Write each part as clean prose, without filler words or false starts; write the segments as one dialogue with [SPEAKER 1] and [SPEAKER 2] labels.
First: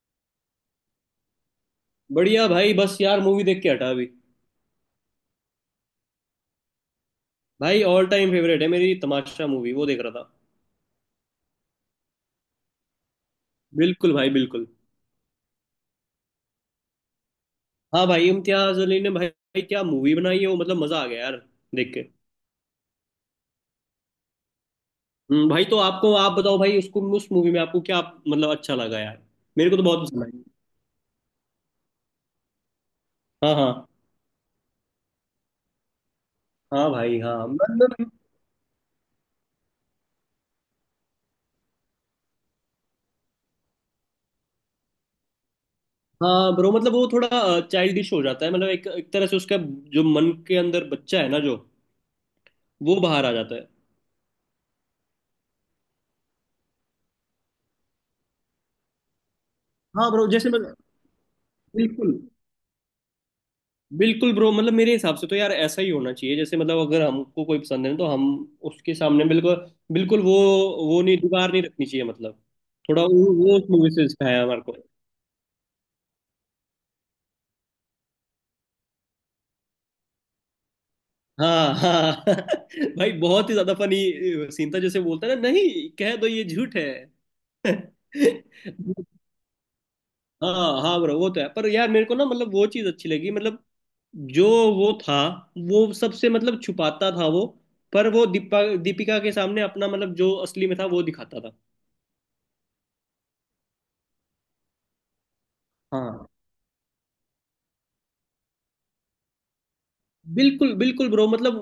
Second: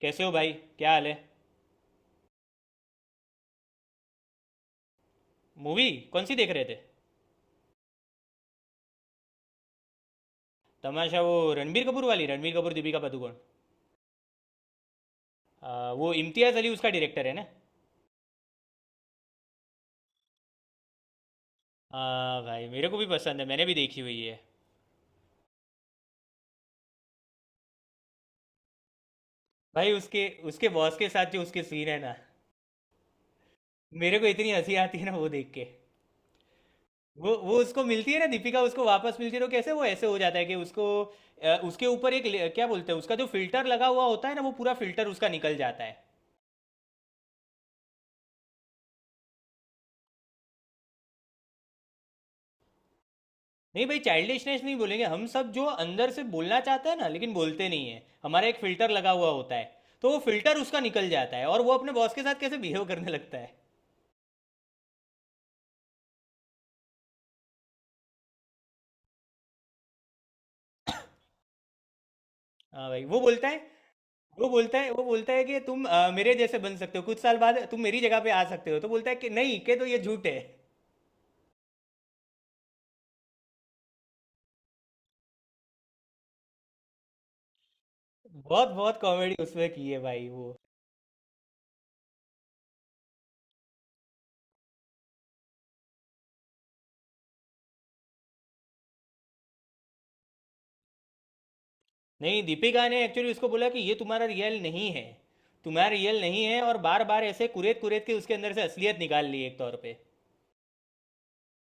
[SPEAKER 1] कैसे हो भाई? क्या हाल है?
[SPEAKER 2] बढ़िया भाई। बस यार मूवी देख के हटा अभी।
[SPEAKER 1] मूवी? कौन सी देख रहे थे?
[SPEAKER 2] भाई ऑल टाइम फेवरेट है मेरी, तमाशा मूवी वो देख रहा था।
[SPEAKER 1] तमाशा? वो रणबीर कपूर वाली? रणबीर कपूर, दीपिका पादुकोण।
[SPEAKER 2] बिल्कुल भाई बिल्कुल।
[SPEAKER 1] वो इम्तियाज़ अली उसका डायरेक्टर है ना।
[SPEAKER 2] हाँ भाई, इम्तियाज अली ने भाई क्या मूवी बनाई है वो, मतलब मजा आ गया यार देख के।
[SPEAKER 1] हाँ भाई, मेरे को भी पसंद है, मैंने भी देखी हुई है।
[SPEAKER 2] भाई तो आपको, आप बताओ भाई उसको, उस मूवी में आपको क्या मतलब अच्छा लगा यार? मेरे को तो
[SPEAKER 1] भाई
[SPEAKER 2] बहुत पसंद
[SPEAKER 1] उसके
[SPEAKER 2] आई।
[SPEAKER 1] उसके बॉस के साथ जो उसके सीन है ना,
[SPEAKER 2] हाँ हाँ।
[SPEAKER 1] मेरे को इतनी हंसी आती है ना वो देख के।
[SPEAKER 2] हाँ भाई
[SPEAKER 1] वो
[SPEAKER 2] हाँ
[SPEAKER 1] वो उसको
[SPEAKER 2] मतलब।
[SPEAKER 1] मिलती है ना, दीपिका उसको वापस मिलती है तो कैसे वो ऐसे हो जाता है कि उसको उसके ऊपर एक क्या बोलते हैं, उसका जो फिल्टर लगा हुआ होता है ना, वो पूरा फिल्टर उसका निकल जाता है।
[SPEAKER 2] हाँ ब्रो, मतलब वो थोड़ा चाइल्डिश हो जाता है, मतलब एक एक तरह से उसका जो मन के अंदर बच्चा है ना, जो वो बाहर आ जाता है।
[SPEAKER 1] नहीं भाई, चाइल्डिशनेस नहीं बोलेंगे, हम सब जो अंदर से बोलना चाहते हैं ना लेकिन बोलते नहीं है, हमारा एक फिल्टर लगा हुआ होता है। तो
[SPEAKER 2] हाँ
[SPEAKER 1] वो
[SPEAKER 2] ब्रो, जैसे मैं
[SPEAKER 1] फिल्टर उसका निकल जाता है और वो अपने बॉस
[SPEAKER 2] बिल्कुल
[SPEAKER 1] के साथ कैसे बिहेव करने लगता है।
[SPEAKER 2] बिल्कुल ब्रो, मतलब मेरे हिसाब से तो यार ऐसा ही होना चाहिए, जैसे मतलब अगर हमको कोई पसंद है तो हम उसके सामने बिल्कुल बिल्कुल वो नहीं, दीवार नहीं रखनी चाहिए मतलब।
[SPEAKER 1] हाँ
[SPEAKER 2] थोड़ा
[SPEAKER 1] भाई,
[SPEAKER 2] वो वो उस मूवी से इंस्पायर है हमारे को।
[SPEAKER 1] वो बोलता है कि तुम मेरे जैसे बन सकते हो, कुछ साल बाद तुम मेरी जगह पे आ सकते हो, तो बोलता है कि नहीं के तो ये झूठ है।
[SPEAKER 2] हाँ हाँ भाई बहुत ही ज्यादा फनी सीन था, जैसे बोलता है ना, नहीं कह दो ये झूठ है।
[SPEAKER 1] बहुत बहुत कॉमेडी उसमें की है भाई वो।
[SPEAKER 2] हाँ हाँ ब्रो वो तो है। पर यार मेरे को ना मतलब वो चीज अच्छी लगी मतलब, जो वो था वो सबसे मतलब छुपाता था वो, पर वो दीपा दीपिका के सामने अपना मतलब जो असली में था वो दिखाता था।
[SPEAKER 1] नहीं, दीपिका ने एक्चुअली उसको बोला कि ये तुम्हारा रियल नहीं है, तुम्हारा रियल
[SPEAKER 2] हाँ
[SPEAKER 1] नहीं है। और बार बार ऐसे कुरेद कुरेद के उसके अंदर से असलियत निकाल ली एक तौर पे।
[SPEAKER 2] बिल्कुल बिल्कुल ब्रो, मतलब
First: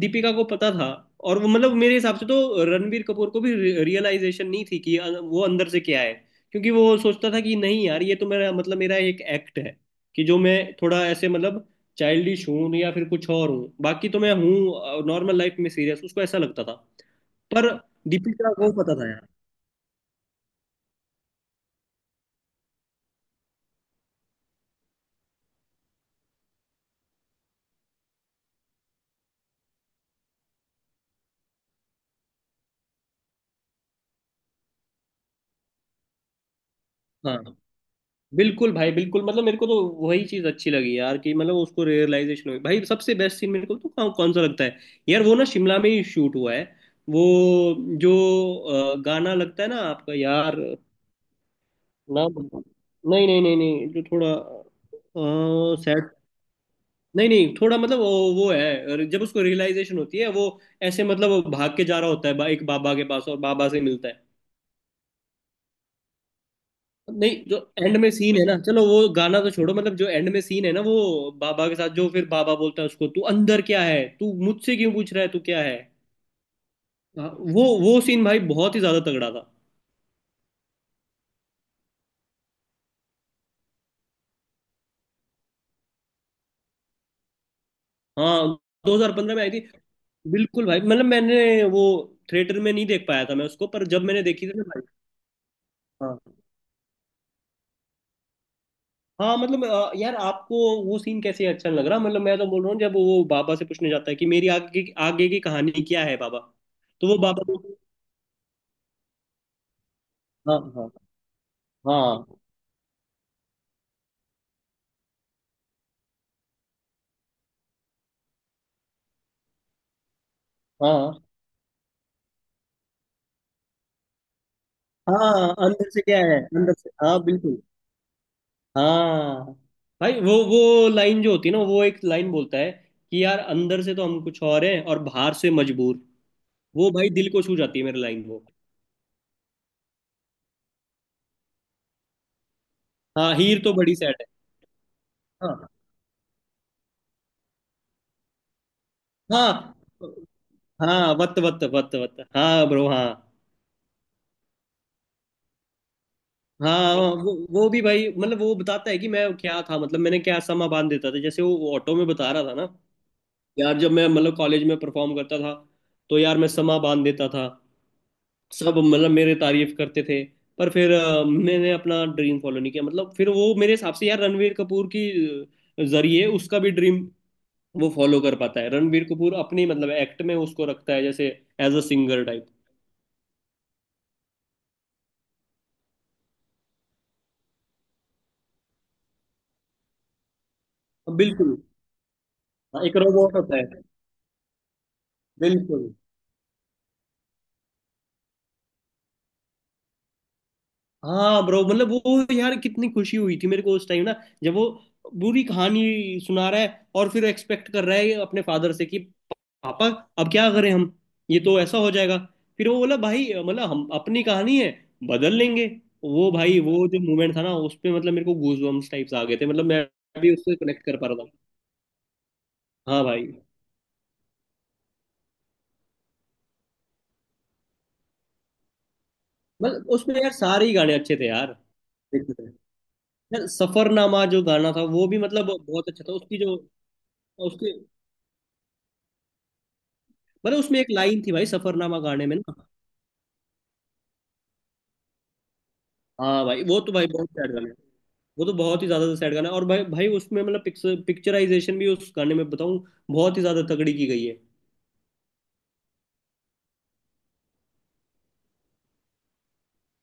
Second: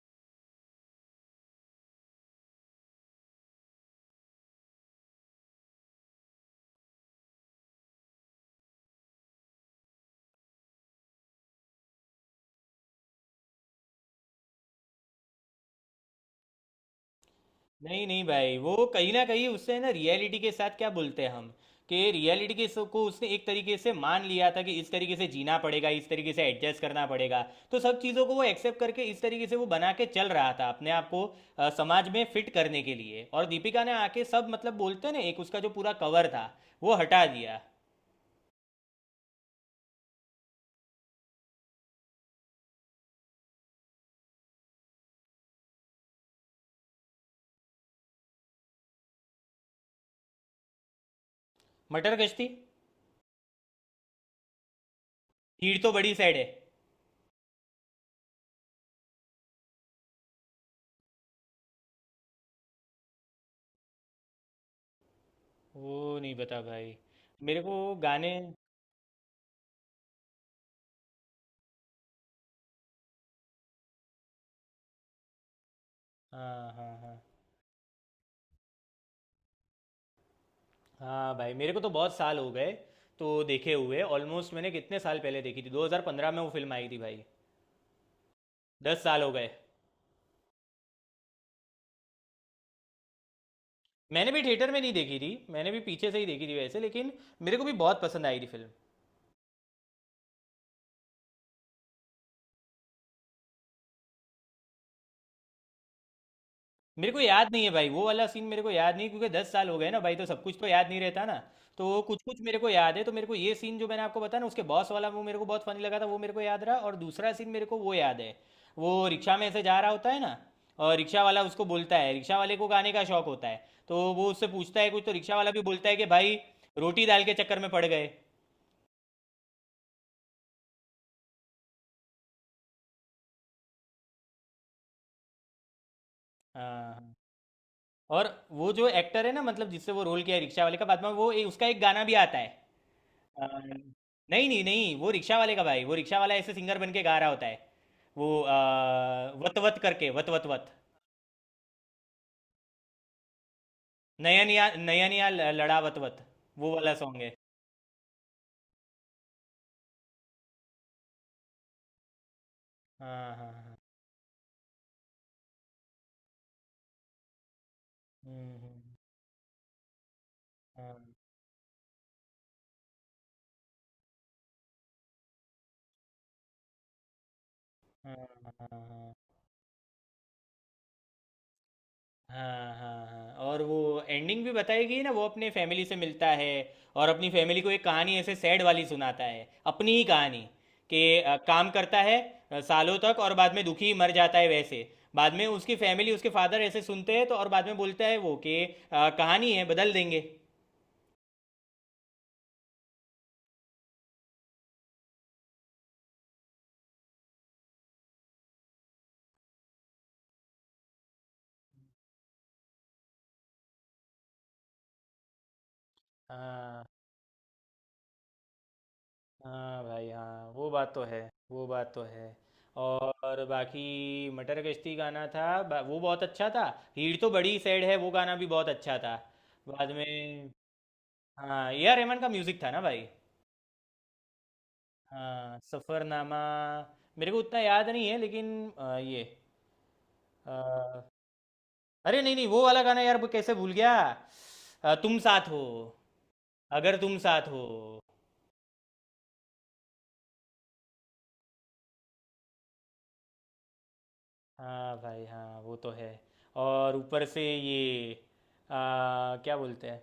[SPEAKER 2] दीपिका को पता था। और वो मतलब मेरे हिसाब से तो रणबीर कपूर को भी रियलाइजेशन नहीं थी कि वो अंदर से क्या है, क्योंकि वो सोचता था कि नहीं यार ये तो मेरा मतलब मेरा एक एक्ट है, कि जो मैं थोड़ा ऐसे मतलब चाइल्डिश हूँ या फिर कुछ और हूँ, बाकी तो मैं हूँ नॉर्मल लाइफ में सीरियस, उसको ऐसा लगता था। पर
[SPEAKER 1] नहीं नहीं
[SPEAKER 2] दीपिका
[SPEAKER 1] भाई,
[SPEAKER 2] को
[SPEAKER 1] वो
[SPEAKER 2] पता था
[SPEAKER 1] कहीं ना
[SPEAKER 2] यार।
[SPEAKER 1] कहीं उससे है ना रियलिटी के साथ, क्या बोलते हैं हम, कि रियलिटी को उसने एक तरीके से मान लिया था कि इस तरीके से जीना पड़ेगा, इस तरीके से एडजस्ट करना पड़ेगा। तो सब चीज़ों को वो एक्सेप्ट करके इस तरीके से वो बना के चल रहा था अपने आप को, समाज में फिट करने के लिए। और दीपिका ने आके सब, मतलब बोलते हैं ना, एक उसका जो पूरा कवर था वो हटा
[SPEAKER 2] हाँ
[SPEAKER 1] दिया।
[SPEAKER 2] बिल्कुल भाई बिल्कुल, मतलब मेरे को तो वही चीज अच्छी लगी यार, कि मतलब उसको रियलाइजेशन हुई। भाई सबसे बेस्ट सीन मेरे को तो कौन, कौन सा लगता है यार, वो ना शिमला में ही शूट हुआ है, वो जो गाना लगता है ना आपका यार?
[SPEAKER 1] मटर
[SPEAKER 2] ना,
[SPEAKER 1] गश्ती।
[SPEAKER 2] नहीं नहीं नहीं नहीं, जो थोड़ा
[SPEAKER 1] भीड़ तो
[SPEAKER 2] सैड।
[SPEAKER 1] बड़ी साइड है।
[SPEAKER 2] नहीं नहीं थोड़ा मतलब वो है, और जब उसको रियलाइजेशन होती है वो ऐसे मतलब वो भाग के जा रहा होता है एक बाबा के पास, और बाबा से मिलता है।
[SPEAKER 1] वो नहीं पता भाई।
[SPEAKER 2] नहीं जो
[SPEAKER 1] मेरे को
[SPEAKER 2] एंड में
[SPEAKER 1] गाने।
[SPEAKER 2] सीन है ना, चलो वो गाना तो छोड़ो, मतलब जो एंड में सीन है ना वो बाबा के साथ, जो फिर बाबा बोलता है उसको, तू अंदर क्या है, तू मुझसे क्यों पूछ रहा है, तू क्या है।
[SPEAKER 1] हाँ हाँ हाँ।
[SPEAKER 2] हाँ, वो सीन भाई बहुत ही ज्यादा तगड़ा था।
[SPEAKER 1] हाँ भाई, मेरे को तो बहुत साल हो गए तो देखे हुए। ऑलमोस्ट मैंने कितने साल पहले देखी थी? 2015 में वो फिल्म आई थी भाई।
[SPEAKER 2] हाँ
[SPEAKER 1] 10 साल हो
[SPEAKER 2] 2015 में
[SPEAKER 1] गए।
[SPEAKER 2] आई थी? बिल्कुल भाई, मतलब मैंने वो थिएटर में नहीं देख पाया था मैं उसको, पर जब मैंने
[SPEAKER 1] मैंने भी
[SPEAKER 2] देखी थी ना
[SPEAKER 1] थिएटर में
[SPEAKER 2] भाई।
[SPEAKER 1] नहीं देखी थी, मैंने भी पीछे से ही
[SPEAKER 2] हाँ
[SPEAKER 1] देखी थी वैसे, लेकिन मेरे को भी बहुत पसंद आई थी फिल्म।
[SPEAKER 2] हाँ, मतलब यार आपको वो सीन कैसे अच्छा नहीं लग रहा? मतलब मैं तो बोल रहा हूँ, जब वो बाबा से पूछने जाता है कि मेरी आगे आगे की कहानी क्या है बाबा, तो
[SPEAKER 1] मेरे
[SPEAKER 2] वो
[SPEAKER 1] को याद
[SPEAKER 2] बाबा
[SPEAKER 1] नहीं है भाई, वो वाला सीन मेरे को याद नहीं, क्योंकि 10 साल हो गए ना भाई, तो सब कुछ
[SPEAKER 2] हाँ
[SPEAKER 1] तो याद
[SPEAKER 2] हाँ
[SPEAKER 1] नहीं रहता ना। तो कुछ
[SPEAKER 2] हाँ
[SPEAKER 1] कुछ मेरे को याद है, तो मेरे को ये सीन जो मैंने आपको बताया ना उसके बॉस वाला, वो मेरे को बहुत फनी लगा था, वो मेरे को याद रहा। और दूसरा सीन मेरे को वो याद है, वो रिक्शा में ऐसे जा रहा होता है ना,
[SPEAKER 2] हाँ
[SPEAKER 1] और रिक्शा
[SPEAKER 2] हाँ।"
[SPEAKER 1] वाला उसको बोलता है, रिक्शा वाले को गाने का शौक होता है तो वो उससे पूछता है कुछ, तो रिक्शा वाला
[SPEAKER 2] हाँ
[SPEAKER 1] भी बोलता
[SPEAKER 2] अंदर
[SPEAKER 1] है
[SPEAKER 2] से
[SPEAKER 1] कि
[SPEAKER 2] क्या
[SPEAKER 1] भाई
[SPEAKER 2] है अंदर से,
[SPEAKER 1] रोटी
[SPEAKER 2] हाँ
[SPEAKER 1] दाल के चक्कर
[SPEAKER 2] बिल्कुल।
[SPEAKER 1] में पड़ गए।
[SPEAKER 2] हाँ भाई वो लाइन जो होती है ना, वो एक लाइन बोलता है कि यार अंदर से तो हम कुछ और हैं और बाहर से मजबूर, वो
[SPEAKER 1] हाँ
[SPEAKER 2] भाई
[SPEAKER 1] हाँ।
[SPEAKER 2] दिल को छू जाती है मेरी लाइन
[SPEAKER 1] और
[SPEAKER 2] वो।
[SPEAKER 1] वो जो एक्टर है ना, मतलब जिससे वो रोल किया है रिक्शा वाले का, बाद में वो उसका एक गाना भी आता है।
[SPEAKER 2] हाँ
[SPEAKER 1] अ,
[SPEAKER 2] हीर तो बड़ी सैड है।
[SPEAKER 1] नहीं नहीं नहीं, वो रिक्शा वाले का
[SPEAKER 2] हाँ
[SPEAKER 1] भाई, वो रिक्शा वाला ऐसे सिंगर बन के गा रहा होता है वो।
[SPEAKER 2] हाँ,
[SPEAKER 1] वत वत करके, वत वत वत,
[SPEAKER 2] हाँ वत वत वत वत, हाँ ब्रो हाँ।
[SPEAKER 1] नयनिया नयनिया लड़ा वत वत। वो वाला
[SPEAKER 2] हाँ
[SPEAKER 1] सॉन्ग है।
[SPEAKER 2] वो भी भाई मतलब वो बताता है कि मैं क्या था, मतलब मैंने क्या समा बांध देता था, जैसे वो ऑटो में बता रहा था ना,
[SPEAKER 1] हाँ हाँ हाँ।
[SPEAKER 2] यार जब मैं मतलब कॉलेज में परफॉर्म करता था, तो यार मैं समा बांध देता था, सब
[SPEAKER 1] हम्म।
[SPEAKER 2] मतलब मेरे तारीफ करते थे। पर फिर
[SPEAKER 1] हाँ
[SPEAKER 2] मैंने अपना ड्रीम फॉलो नहीं किया, मतलब फिर वो मेरे हिसाब से यार रणवीर कपूर की जरिए उसका भी ड्रीम वो
[SPEAKER 1] हाँ
[SPEAKER 2] फॉलो कर
[SPEAKER 1] हाँ।
[SPEAKER 2] पाता
[SPEAKER 1] हाँ,
[SPEAKER 2] है। रणवीर
[SPEAKER 1] हाँ।
[SPEAKER 2] कपूर अपनी मतलब एक्ट में उसको रखता है जैसे एज अ सिंगर टाइप।
[SPEAKER 1] हाँ हाँ हाँ। और वो एंडिंग भी बताएगी ना, वो अपने फैमिली से मिलता है और अपनी फैमिली को एक कहानी ऐसे सैड वाली सुनाता है, अपनी ही कहानी, कि
[SPEAKER 2] बिल्कुल।
[SPEAKER 1] काम करता है
[SPEAKER 2] हाँ, एक
[SPEAKER 1] सालों तक और
[SPEAKER 2] रोबोट
[SPEAKER 1] बाद
[SPEAKER 2] होता है।
[SPEAKER 1] में दुखी मर जाता है वैसे। बाद में उसकी
[SPEAKER 2] बिल्कुल।
[SPEAKER 1] फैमिली, उसके फादर ऐसे सुनते हैं तो, और बाद में बोलता है वो कि कहानी है, बदल देंगे।
[SPEAKER 2] हाँ ब्रो मतलब वो यार कितनी खुशी हुई थी मेरे को उस टाइम ना, जब वो पूरी कहानी सुना रहा है और फिर एक्सपेक्ट कर रहा है अपने फादर से कि पापा अब क्या करें हम, ये तो ऐसा हो जाएगा। फिर वो बोला भाई मतलब हम अपनी कहानी है बदल लेंगे। वो भाई
[SPEAKER 1] हाँ
[SPEAKER 2] वो जो मोमेंट था ना उस पे, मतलब मेरे को गूजबम्स टाइप्स आ गए थे, मतलब
[SPEAKER 1] हाँ
[SPEAKER 2] मैं
[SPEAKER 1] भाई,
[SPEAKER 2] भी
[SPEAKER 1] हाँ
[SPEAKER 2] उससे
[SPEAKER 1] वो
[SPEAKER 2] कनेक्ट
[SPEAKER 1] बात
[SPEAKER 2] कर
[SPEAKER 1] तो
[SPEAKER 2] पा
[SPEAKER 1] है,
[SPEAKER 2] रहा
[SPEAKER 1] वो बात तो है।
[SPEAKER 2] था। हाँ भाई,
[SPEAKER 1] और बाकी मटर गश्ती गाना था, वो बहुत अच्छा था। हीड़ तो बड़ी सैड है, वो गाना भी बहुत अच्छा था।
[SPEAKER 2] मतलब
[SPEAKER 1] बाद
[SPEAKER 2] उसमें यार
[SPEAKER 1] में।
[SPEAKER 2] सारे ही गाने अच्छे थे यार।
[SPEAKER 1] हाँ, ए आर रहमान का
[SPEAKER 2] देखते थे।
[SPEAKER 1] म्यूज़िक था ना भाई।
[SPEAKER 2] यार सफरनामा जो गाना था वो भी मतलब
[SPEAKER 1] हाँ
[SPEAKER 2] बहुत अच्छा था,
[SPEAKER 1] सफ़रनामा।
[SPEAKER 2] उसकी जो
[SPEAKER 1] मेरे को उतना
[SPEAKER 2] उसकी,
[SPEAKER 1] याद नहीं है लेकिन अ, ये
[SPEAKER 2] मतलब उसमें एक
[SPEAKER 1] अ,
[SPEAKER 2] लाइन थी भाई सफरनामा
[SPEAKER 1] अरे
[SPEAKER 2] गाने
[SPEAKER 1] नहीं
[SPEAKER 2] में
[SPEAKER 1] नहीं, वो
[SPEAKER 2] ना।
[SPEAKER 1] वाला गाना यार, कैसे भूल गया। तुम साथ हो,
[SPEAKER 2] हाँ भाई वो तो
[SPEAKER 1] अगर
[SPEAKER 2] भाई
[SPEAKER 1] तुम
[SPEAKER 2] बहुत
[SPEAKER 1] साथ
[SPEAKER 2] सैड
[SPEAKER 1] हो।
[SPEAKER 2] गाना है, वो तो बहुत ही ज्यादा सैड गाना है। और भाई भाई उसमें मतलब पिक्चराइजेशन भी उस गाने में बताऊं, बहुत ही ज्यादा तगड़ी की गई है।
[SPEAKER 1] हाँ भाई, हाँ वो तो है। और ऊपर से ये, क्या बोलते हैं,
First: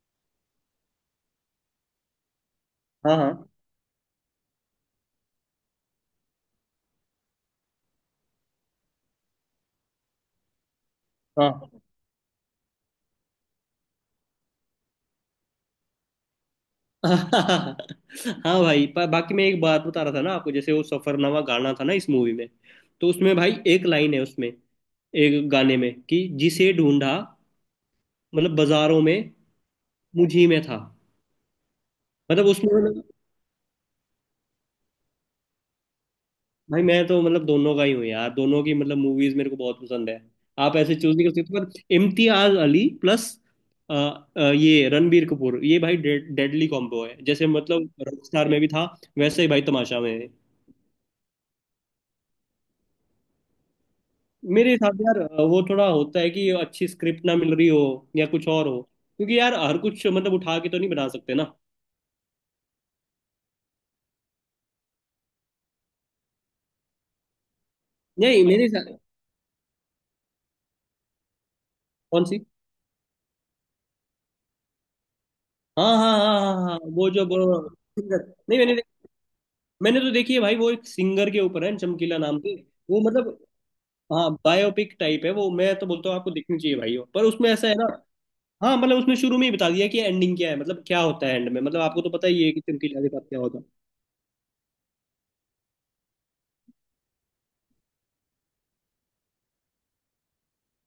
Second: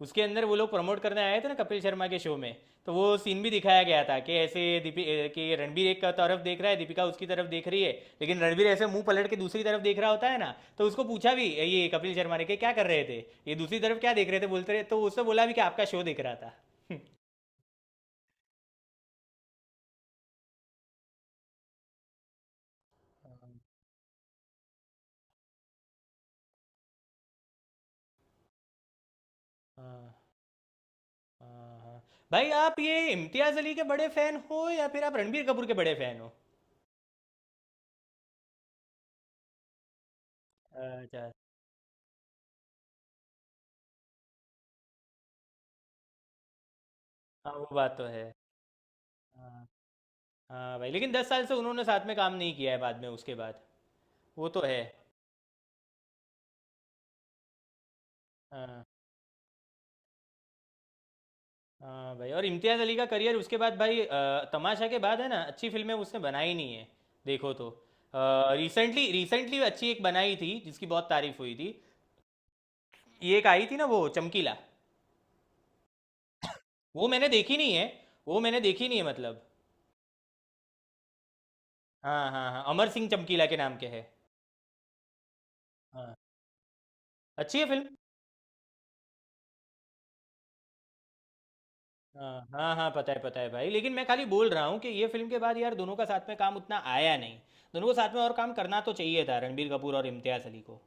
[SPEAKER 1] उसके अंदर वो लोग प्रमोट करने आए थे ना कपिल शर्मा के शो में। तो वो
[SPEAKER 2] हाँ
[SPEAKER 1] सीन
[SPEAKER 2] हाँ
[SPEAKER 1] भी दिखाया गया था कि ऐसे कि रणबीर एक तरफ देख रहा है, दीपिका उसकी तरफ देख रही है, लेकिन रणबीर ऐसे मुंह पलट के दूसरी तरफ देख रहा होता है ना, तो उसको पूछा भी ये कपिल शर्मा ने कि क्या कर रहे थे, ये दूसरी तरफ क्या देख रहे थे, बोलते रहे तो उसने बोला भी कि आपका शो देख रहा था।
[SPEAKER 2] हाँ हाँ भाई। पर बाकी मैं एक बात बता रहा था ना आपको, जैसे वो सफरनामा गाना था ना इस मूवी में, तो उसमें भाई एक लाइन है उसमें, एक गाने में कि जिसे ढूंढा मतलब बाजारों में,
[SPEAKER 1] हाँ,
[SPEAKER 2] मुझी में था।
[SPEAKER 1] हाँ, हाँ।
[SPEAKER 2] मतलब
[SPEAKER 1] भाई
[SPEAKER 2] उसमें
[SPEAKER 1] आप
[SPEAKER 2] मतलब,
[SPEAKER 1] ये इम्तियाज अली के बड़े फैन हो, या फिर आप रणबीर कपूर के बड़े फैन हो?
[SPEAKER 2] भाई मैं तो मतलब दोनों का ही हूँ यार, दोनों की मतलब मूवीज मेरे को बहुत पसंद है, आप ऐसे चूज नहीं
[SPEAKER 1] अच्छा।
[SPEAKER 2] कर सकते। पर इम्तियाज अली प्लस अ, ये रणबीर कपूर, ये भाई डेडली कॉम्बो है, जैसे
[SPEAKER 1] हाँ वो
[SPEAKER 2] मतलब
[SPEAKER 1] बात तो है।
[SPEAKER 2] रॉकस्टार में भी था वैसे ही भाई
[SPEAKER 1] हाँ
[SPEAKER 2] तमाशा में है।
[SPEAKER 1] हाँ भाई, लेकिन 10 साल से उन्होंने साथ में काम नहीं किया है बाद में, उसके बाद। वो तो
[SPEAKER 2] मेरे
[SPEAKER 1] है।
[SPEAKER 2] हिसाब से यार वो थोड़ा होता है कि अच्छी स्क्रिप्ट ना मिल रही हो या कुछ और हो,
[SPEAKER 1] हाँ
[SPEAKER 2] क्योंकि यार हर कुछ मतलब उठा के तो नहीं बना सकते ना।
[SPEAKER 1] हाँ भाई, और इम्तियाज़ अली का करियर उसके बाद भाई, तमाशा के बाद है ना, अच्छी फिल्में उसने बनाई नहीं है, देखो तो।
[SPEAKER 2] नहीं मेरे हिसाब।
[SPEAKER 1] रिसेंटली रिसेंटली अच्छी एक बनाई थी जिसकी बहुत तारीफ हुई थी।
[SPEAKER 2] कौन सी?
[SPEAKER 1] ये एक आई थी ना, वो चमकीला।
[SPEAKER 2] हाँ हाँ हाँ हाँ हाँ हाँ,
[SPEAKER 1] वो
[SPEAKER 2] वो जो
[SPEAKER 1] मैंने देखी नहीं है,
[SPEAKER 2] सिंगर।
[SPEAKER 1] वो
[SPEAKER 2] नहीं
[SPEAKER 1] मैंने
[SPEAKER 2] मैंने,
[SPEAKER 1] देखी नहीं है मतलब।
[SPEAKER 2] मैंने तो देखी है भाई, वो एक सिंगर के ऊपर है चमकीला
[SPEAKER 1] हाँ
[SPEAKER 2] नाम
[SPEAKER 1] हाँ
[SPEAKER 2] से
[SPEAKER 1] हाँ, अमर
[SPEAKER 2] वो
[SPEAKER 1] सिंह
[SPEAKER 2] मतलब।
[SPEAKER 1] चमकीला के नाम के है।
[SPEAKER 2] हाँ बायोपिक टाइप है वो, मैं तो बोलता
[SPEAKER 1] हाँ,
[SPEAKER 2] हूँ आपको देखनी चाहिए भाई वो, पर उसमें
[SPEAKER 1] अच्छी है
[SPEAKER 2] ऐसा है
[SPEAKER 1] फिल्म।
[SPEAKER 2] ना हाँ मतलब उसने शुरू में ही बता दिया कि एंडिंग क्या है, मतलब क्या होता है एंड में, मतलब आपको तो पता ही
[SPEAKER 1] हाँ
[SPEAKER 2] है कि
[SPEAKER 1] हाँ हाँ,
[SPEAKER 2] चमकीला के साथ क्या
[SPEAKER 1] पता है
[SPEAKER 2] होता है।
[SPEAKER 1] भाई, लेकिन मैं खाली बोल रहा हूँ कि ये फिल्म के बाद यार दोनों का साथ में काम उतना आया नहीं। दोनों को साथ में और काम करना तो चाहिए था, रणबीर कपूर और इम्तियाज अली को,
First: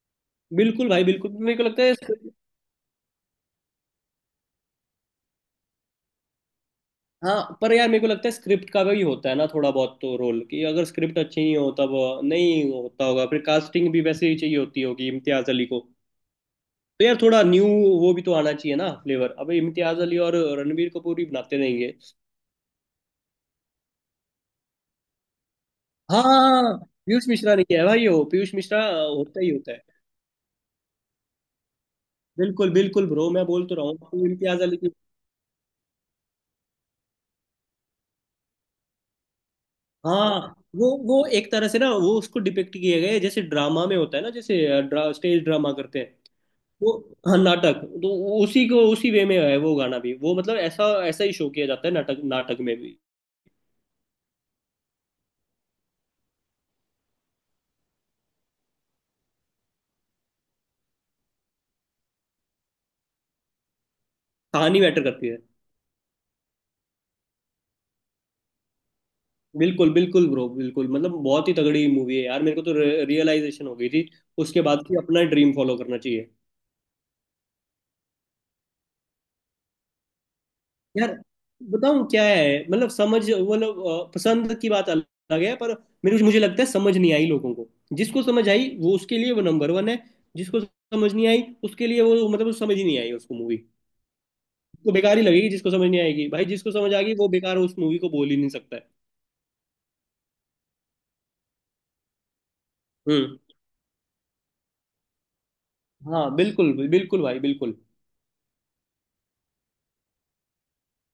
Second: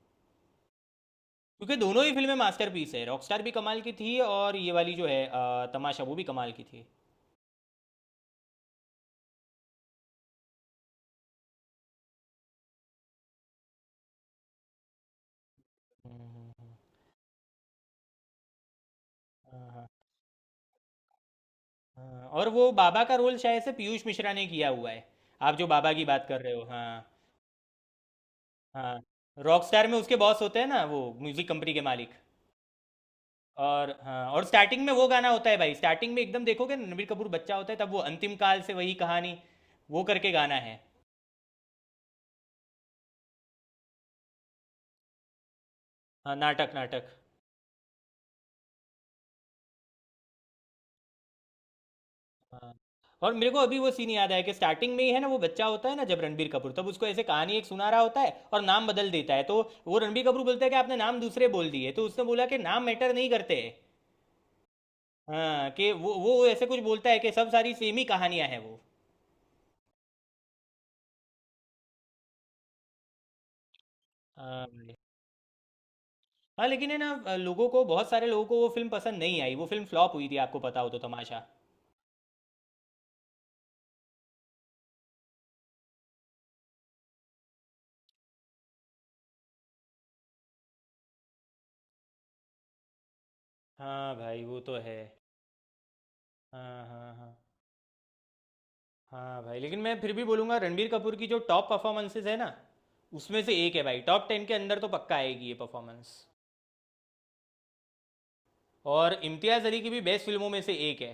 [SPEAKER 2] बिल्कुल भाई बिल्कुल, मेरे को
[SPEAKER 1] क्योंकि
[SPEAKER 2] लगता है।
[SPEAKER 1] दोनों ही फिल्में मास्टरपीस है, रॉकस्टार भी कमाल की थी और ये वाली जो है तमाशा, वो भी कमाल की थी।
[SPEAKER 2] हाँ पर यार मेरे को लगता है स्क्रिप्ट का भी होता है ना थोड़ा बहुत तो रोल, कि अगर स्क्रिप्ट अच्छी नहीं हो तब नहीं होता होगा, फिर कास्टिंग भी वैसे ही चाहिए होती होगी इम्तियाज अली को।
[SPEAKER 1] हम्म, हम्म,
[SPEAKER 2] तो यार थोड़ा न्यू वो भी तो आना चाहिए ना फ्लेवर, अब
[SPEAKER 1] हम्म। हाँ,
[SPEAKER 2] इम्तियाज अली और रणबीर कपूर ही बनाते रहेंगे?
[SPEAKER 1] हाँ, हाँ। और वो बाबा का रोल शायद से पीयूष मिश्रा ने किया हुआ है। आप जो बाबा की बात कर रहे हो,
[SPEAKER 2] हाँ
[SPEAKER 1] हाँ?
[SPEAKER 2] पीयूष मिश्रा ने किया है भाई वो, पीयूष मिश्रा
[SPEAKER 1] हाँ।
[SPEAKER 2] होता ही होता है।
[SPEAKER 1] रॉकस्टार में उसके बॉस होते हैं ना, वो म्यूजिक कंपनी के मालिक।
[SPEAKER 2] बिल्कुल बिल्कुल ब्रो, मैं बोल तो रहा
[SPEAKER 1] और
[SPEAKER 2] हूँ
[SPEAKER 1] हाँ,
[SPEAKER 2] आपको
[SPEAKER 1] और
[SPEAKER 2] इम्तियाज अली
[SPEAKER 1] स्टार्टिंग में
[SPEAKER 2] की।
[SPEAKER 1] वो गाना होता है भाई, स्टार्टिंग में एकदम देखोगे ना, रणबीर कपूर बच्चा होता है तब, वो अंतिम काल से वही कहानी वो करके गाना
[SPEAKER 2] हाँ
[SPEAKER 1] है।
[SPEAKER 2] वो एक तरह से ना वो उसको डिपिक्ट किया गया है, जैसे ड्रामा में होता है ना, जैसे स्टेज ड्रामा करते हैं
[SPEAKER 1] हाँ नाटक
[SPEAKER 2] वो।
[SPEAKER 1] नाटक।
[SPEAKER 2] हाँ नाटक तो उसी को उसी वे में है, वो गाना भी वो मतलब ऐसा ऐसा ही शो किया जाता है नाटक नाटक
[SPEAKER 1] हाँ,
[SPEAKER 2] में भी।
[SPEAKER 1] और मेरे को अभी वो सीन याद आया कि स्टार्टिंग में ही है ना, वो बच्चा होता है ना जब रणबीर कपूर, तब उसको ऐसे कहानी एक सुना रहा होता है और नाम बदल देता है तो, वो रणबीर कपूर बोलता है कि आपने नाम दूसरे बोल दिए, तो उसने बोला कि नाम मैटर नहीं करते।
[SPEAKER 2] कहानी मैटर करती है।
[SPEAKER 1] हाँ, कि वो ऐसे कुछ बोलता है कि सब सारी सेम ही कहानियां हैं वो।
[SPEAKER 2] बिल्कुल बिल्कुल ब्रो बिल्कुल, मतलब बहुत ही तगड़ी मूवी है यार, मेरे को तो रियलाइजेशन हो गई थी उसके
[SPEAKER 1] हाँ
[SPEAKER 2] बाद
[SPEAKER 1] भाई,
[SPEAKER 2] कि अपना ड्रीम फॉलो करना चाहिए।
[SPEAKER 1] हाँ लेकिन है ना, लोगों को, बहुत सारे लोगों को वो फिल्म पसंद नहीं आई, वो फिल्म फ्लॉप हुई थी आपको पता हो तो,
[SPEAKER 2] यार
[SPEAKER 1] तमाशा।
[SPEAKER 2] बताऊं क्या है, मतलब समझ मतलब पसंद की बात अलग है, पर मेरे मुझे लगता है समझ नहीं आई लोगों को, जिसको समझ आई वो उसके लिए वो नंबर वन है, जिसको समझ नहीं आई उसके लिए वो मतलब वो समझ ही नहीं आई उसको मूवी,
[SPEAKER 1] हाँ भाई वो तो
[SPEAKER 2] उसको
[SPEAKER 1] है।
[SPEAKER 2] बेकार ही लगेगी। जिसको समझ नहीं आएगी भाई, जिसको
[SPEAKER 1] हाँ
[SPEAKER 2] समझ आ
[SPEAKER 1] हाँ
[SPEAKER 2] गई वो
[SPEAKER 1] हाँ।
[SPEAKER 2] बेकार उस मूवी को बोल ही नहीं सकता है।
[SPEAKER 1] हाँ भाई, लेकिन मैं फिर भी बोलूँगा, रणबीर कपूर की जो टॉप परफॉर्मेंसेज है ना,
[SPEAKER 2] हम्म।
[SPEAKER 1] उसमें से एक है भाई, टॉप 10 के अंदर तो पक्का आएगी ये परफॉर्मेंस।
[SPEAKER 2] हाँ बिल्कुल बिल्कुल भाई बिल्कुल।
[SPEAKER 1] और इम्तियाज़ अली की भी बेस्ट फिल्मों में से एक है।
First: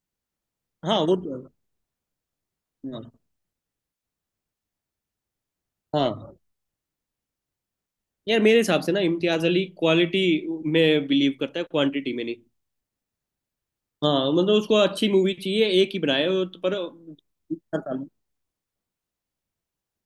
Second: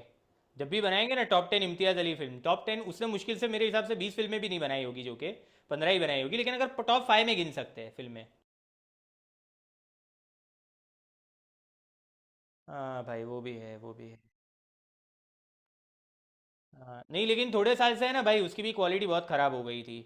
[SPEAKER 1] जब भी
[SPEAKER 2] हाँ
[SPEAKER 1] बनाएंगे
[SPEAKER 2] वो
[SPEAKER 1] ना
[SPEAKER 2] तो
[SPEAKER 1] टॉप
[SPEAKER 2] है।
[SPEAKER 1] Ten Imtiaz Ali film, top 10, उसने
[SPEAKER 2] हाँ
[SPEAKER 1] मुश्किल से, मेरे हिसाब से 20 फिल्में भी नहीं बनाई होगी, जो कि 15 ही बनाई होगी,
[SPEAKER 2] हाँ,
[SPEAKER 1] लेकिन अगर टॉप फाइव में गिन सकते हैं फिल्में।
[SPEAKER 2] यार मेरे हिसाब से ना इम्तियाज अली क्वालिटी में बिलीव करता है क्वांटिटी में नहीं।
[SPEAKER 1] हाँ भाई वो भी है, वो भी है।
[SPEAKER 2] हाँ मतलब उसको अच्छी मूवी चाहिए एक ही बनाए वो तो, पर
[SPEAKER 1] हाँ, नहीं लेकिन थोड़े
[SPEAKER 2] हर
[SPEAKER 1] साल से
[SPEAKER 2] साल।
[SPEAKER 1] है ना भाई, उसकी भी क्वालिटी बहुत खराब हो गई थी।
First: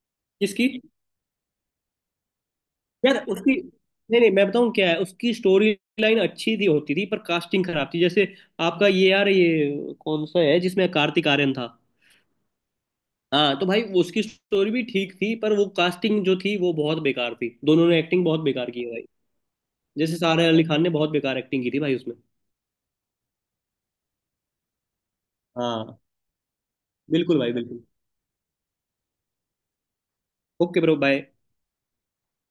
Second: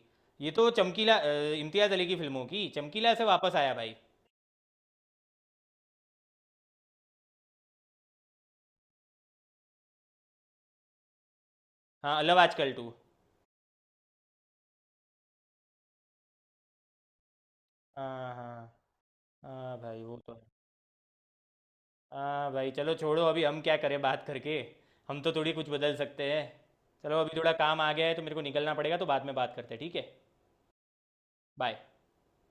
[SPEAKER 1] ये
[SPEAKER 2] किसकी?
[SPEAKER 1] तो चमकीला, इम्तियाज अली की फिल्मों की, चमकीला
[SPEAKER 2] यार
[SPEAKER 1] से
[SPEAKER 2] उसकी,
[SPEAKER 1] वापस आया भाई।
[SPEAKER 2] नहीं नहीं मैं बताऊँ क्या है, उसकी स्टोरी लाइन अच्छी थी होती थी, पर कास्टिंग खराब थी। जैसे आपका ये यार ये कौन सा है जिसमें कार्तिक आर्यन था?
[SPEAKER 1] हाँ लव आजकल टू।
[SPEAKER 2] हाँ तो भाई उसकी स्टोरी भी ठीक थी, पर वो कास्टिंग जो थी वो बहुत बेकार थी, दोनों ने एक्टिंग
[SPEAKER 1] हाँ
[SPEAKER 2] बहुत बेकार
[SPEAKER 1] हाँ
[SPEAKER 2] की है भाई,
[SPEAKER 1] हाँ भाई वो
[SPEAKER 2] जैसे
[SPEAKER 1] तो है।
[SPEAKER 2] सारा अली खान ने बहुत बेकार एक्टिंग की थी भाई उसमें।
[SPEAKER 1] हाँ भाई, चलो छोड़ो, अभी हम क्या करें बात करके, हम तो थोड़ी कुछ बदल
[SPEAKER 2] हाँ
[SPEAKER 1] सकते हैं। चलो, अभी
[SPEAKER 2] बिल्कुल
[SPEAKER 1] थोड़ा
[SPEAKER 2] भाई
[SPEAKER 1] काम
[SPEAKER 2] बिल्कुल।
[SPEAKER 1] आ गया है तो मेरे को निकलना पड़ेगा, तो बाद में बात करते हैं, ठीक है?
[SPEAKER 2] Okay bro, bye.
[SPEAKER 1] बाय।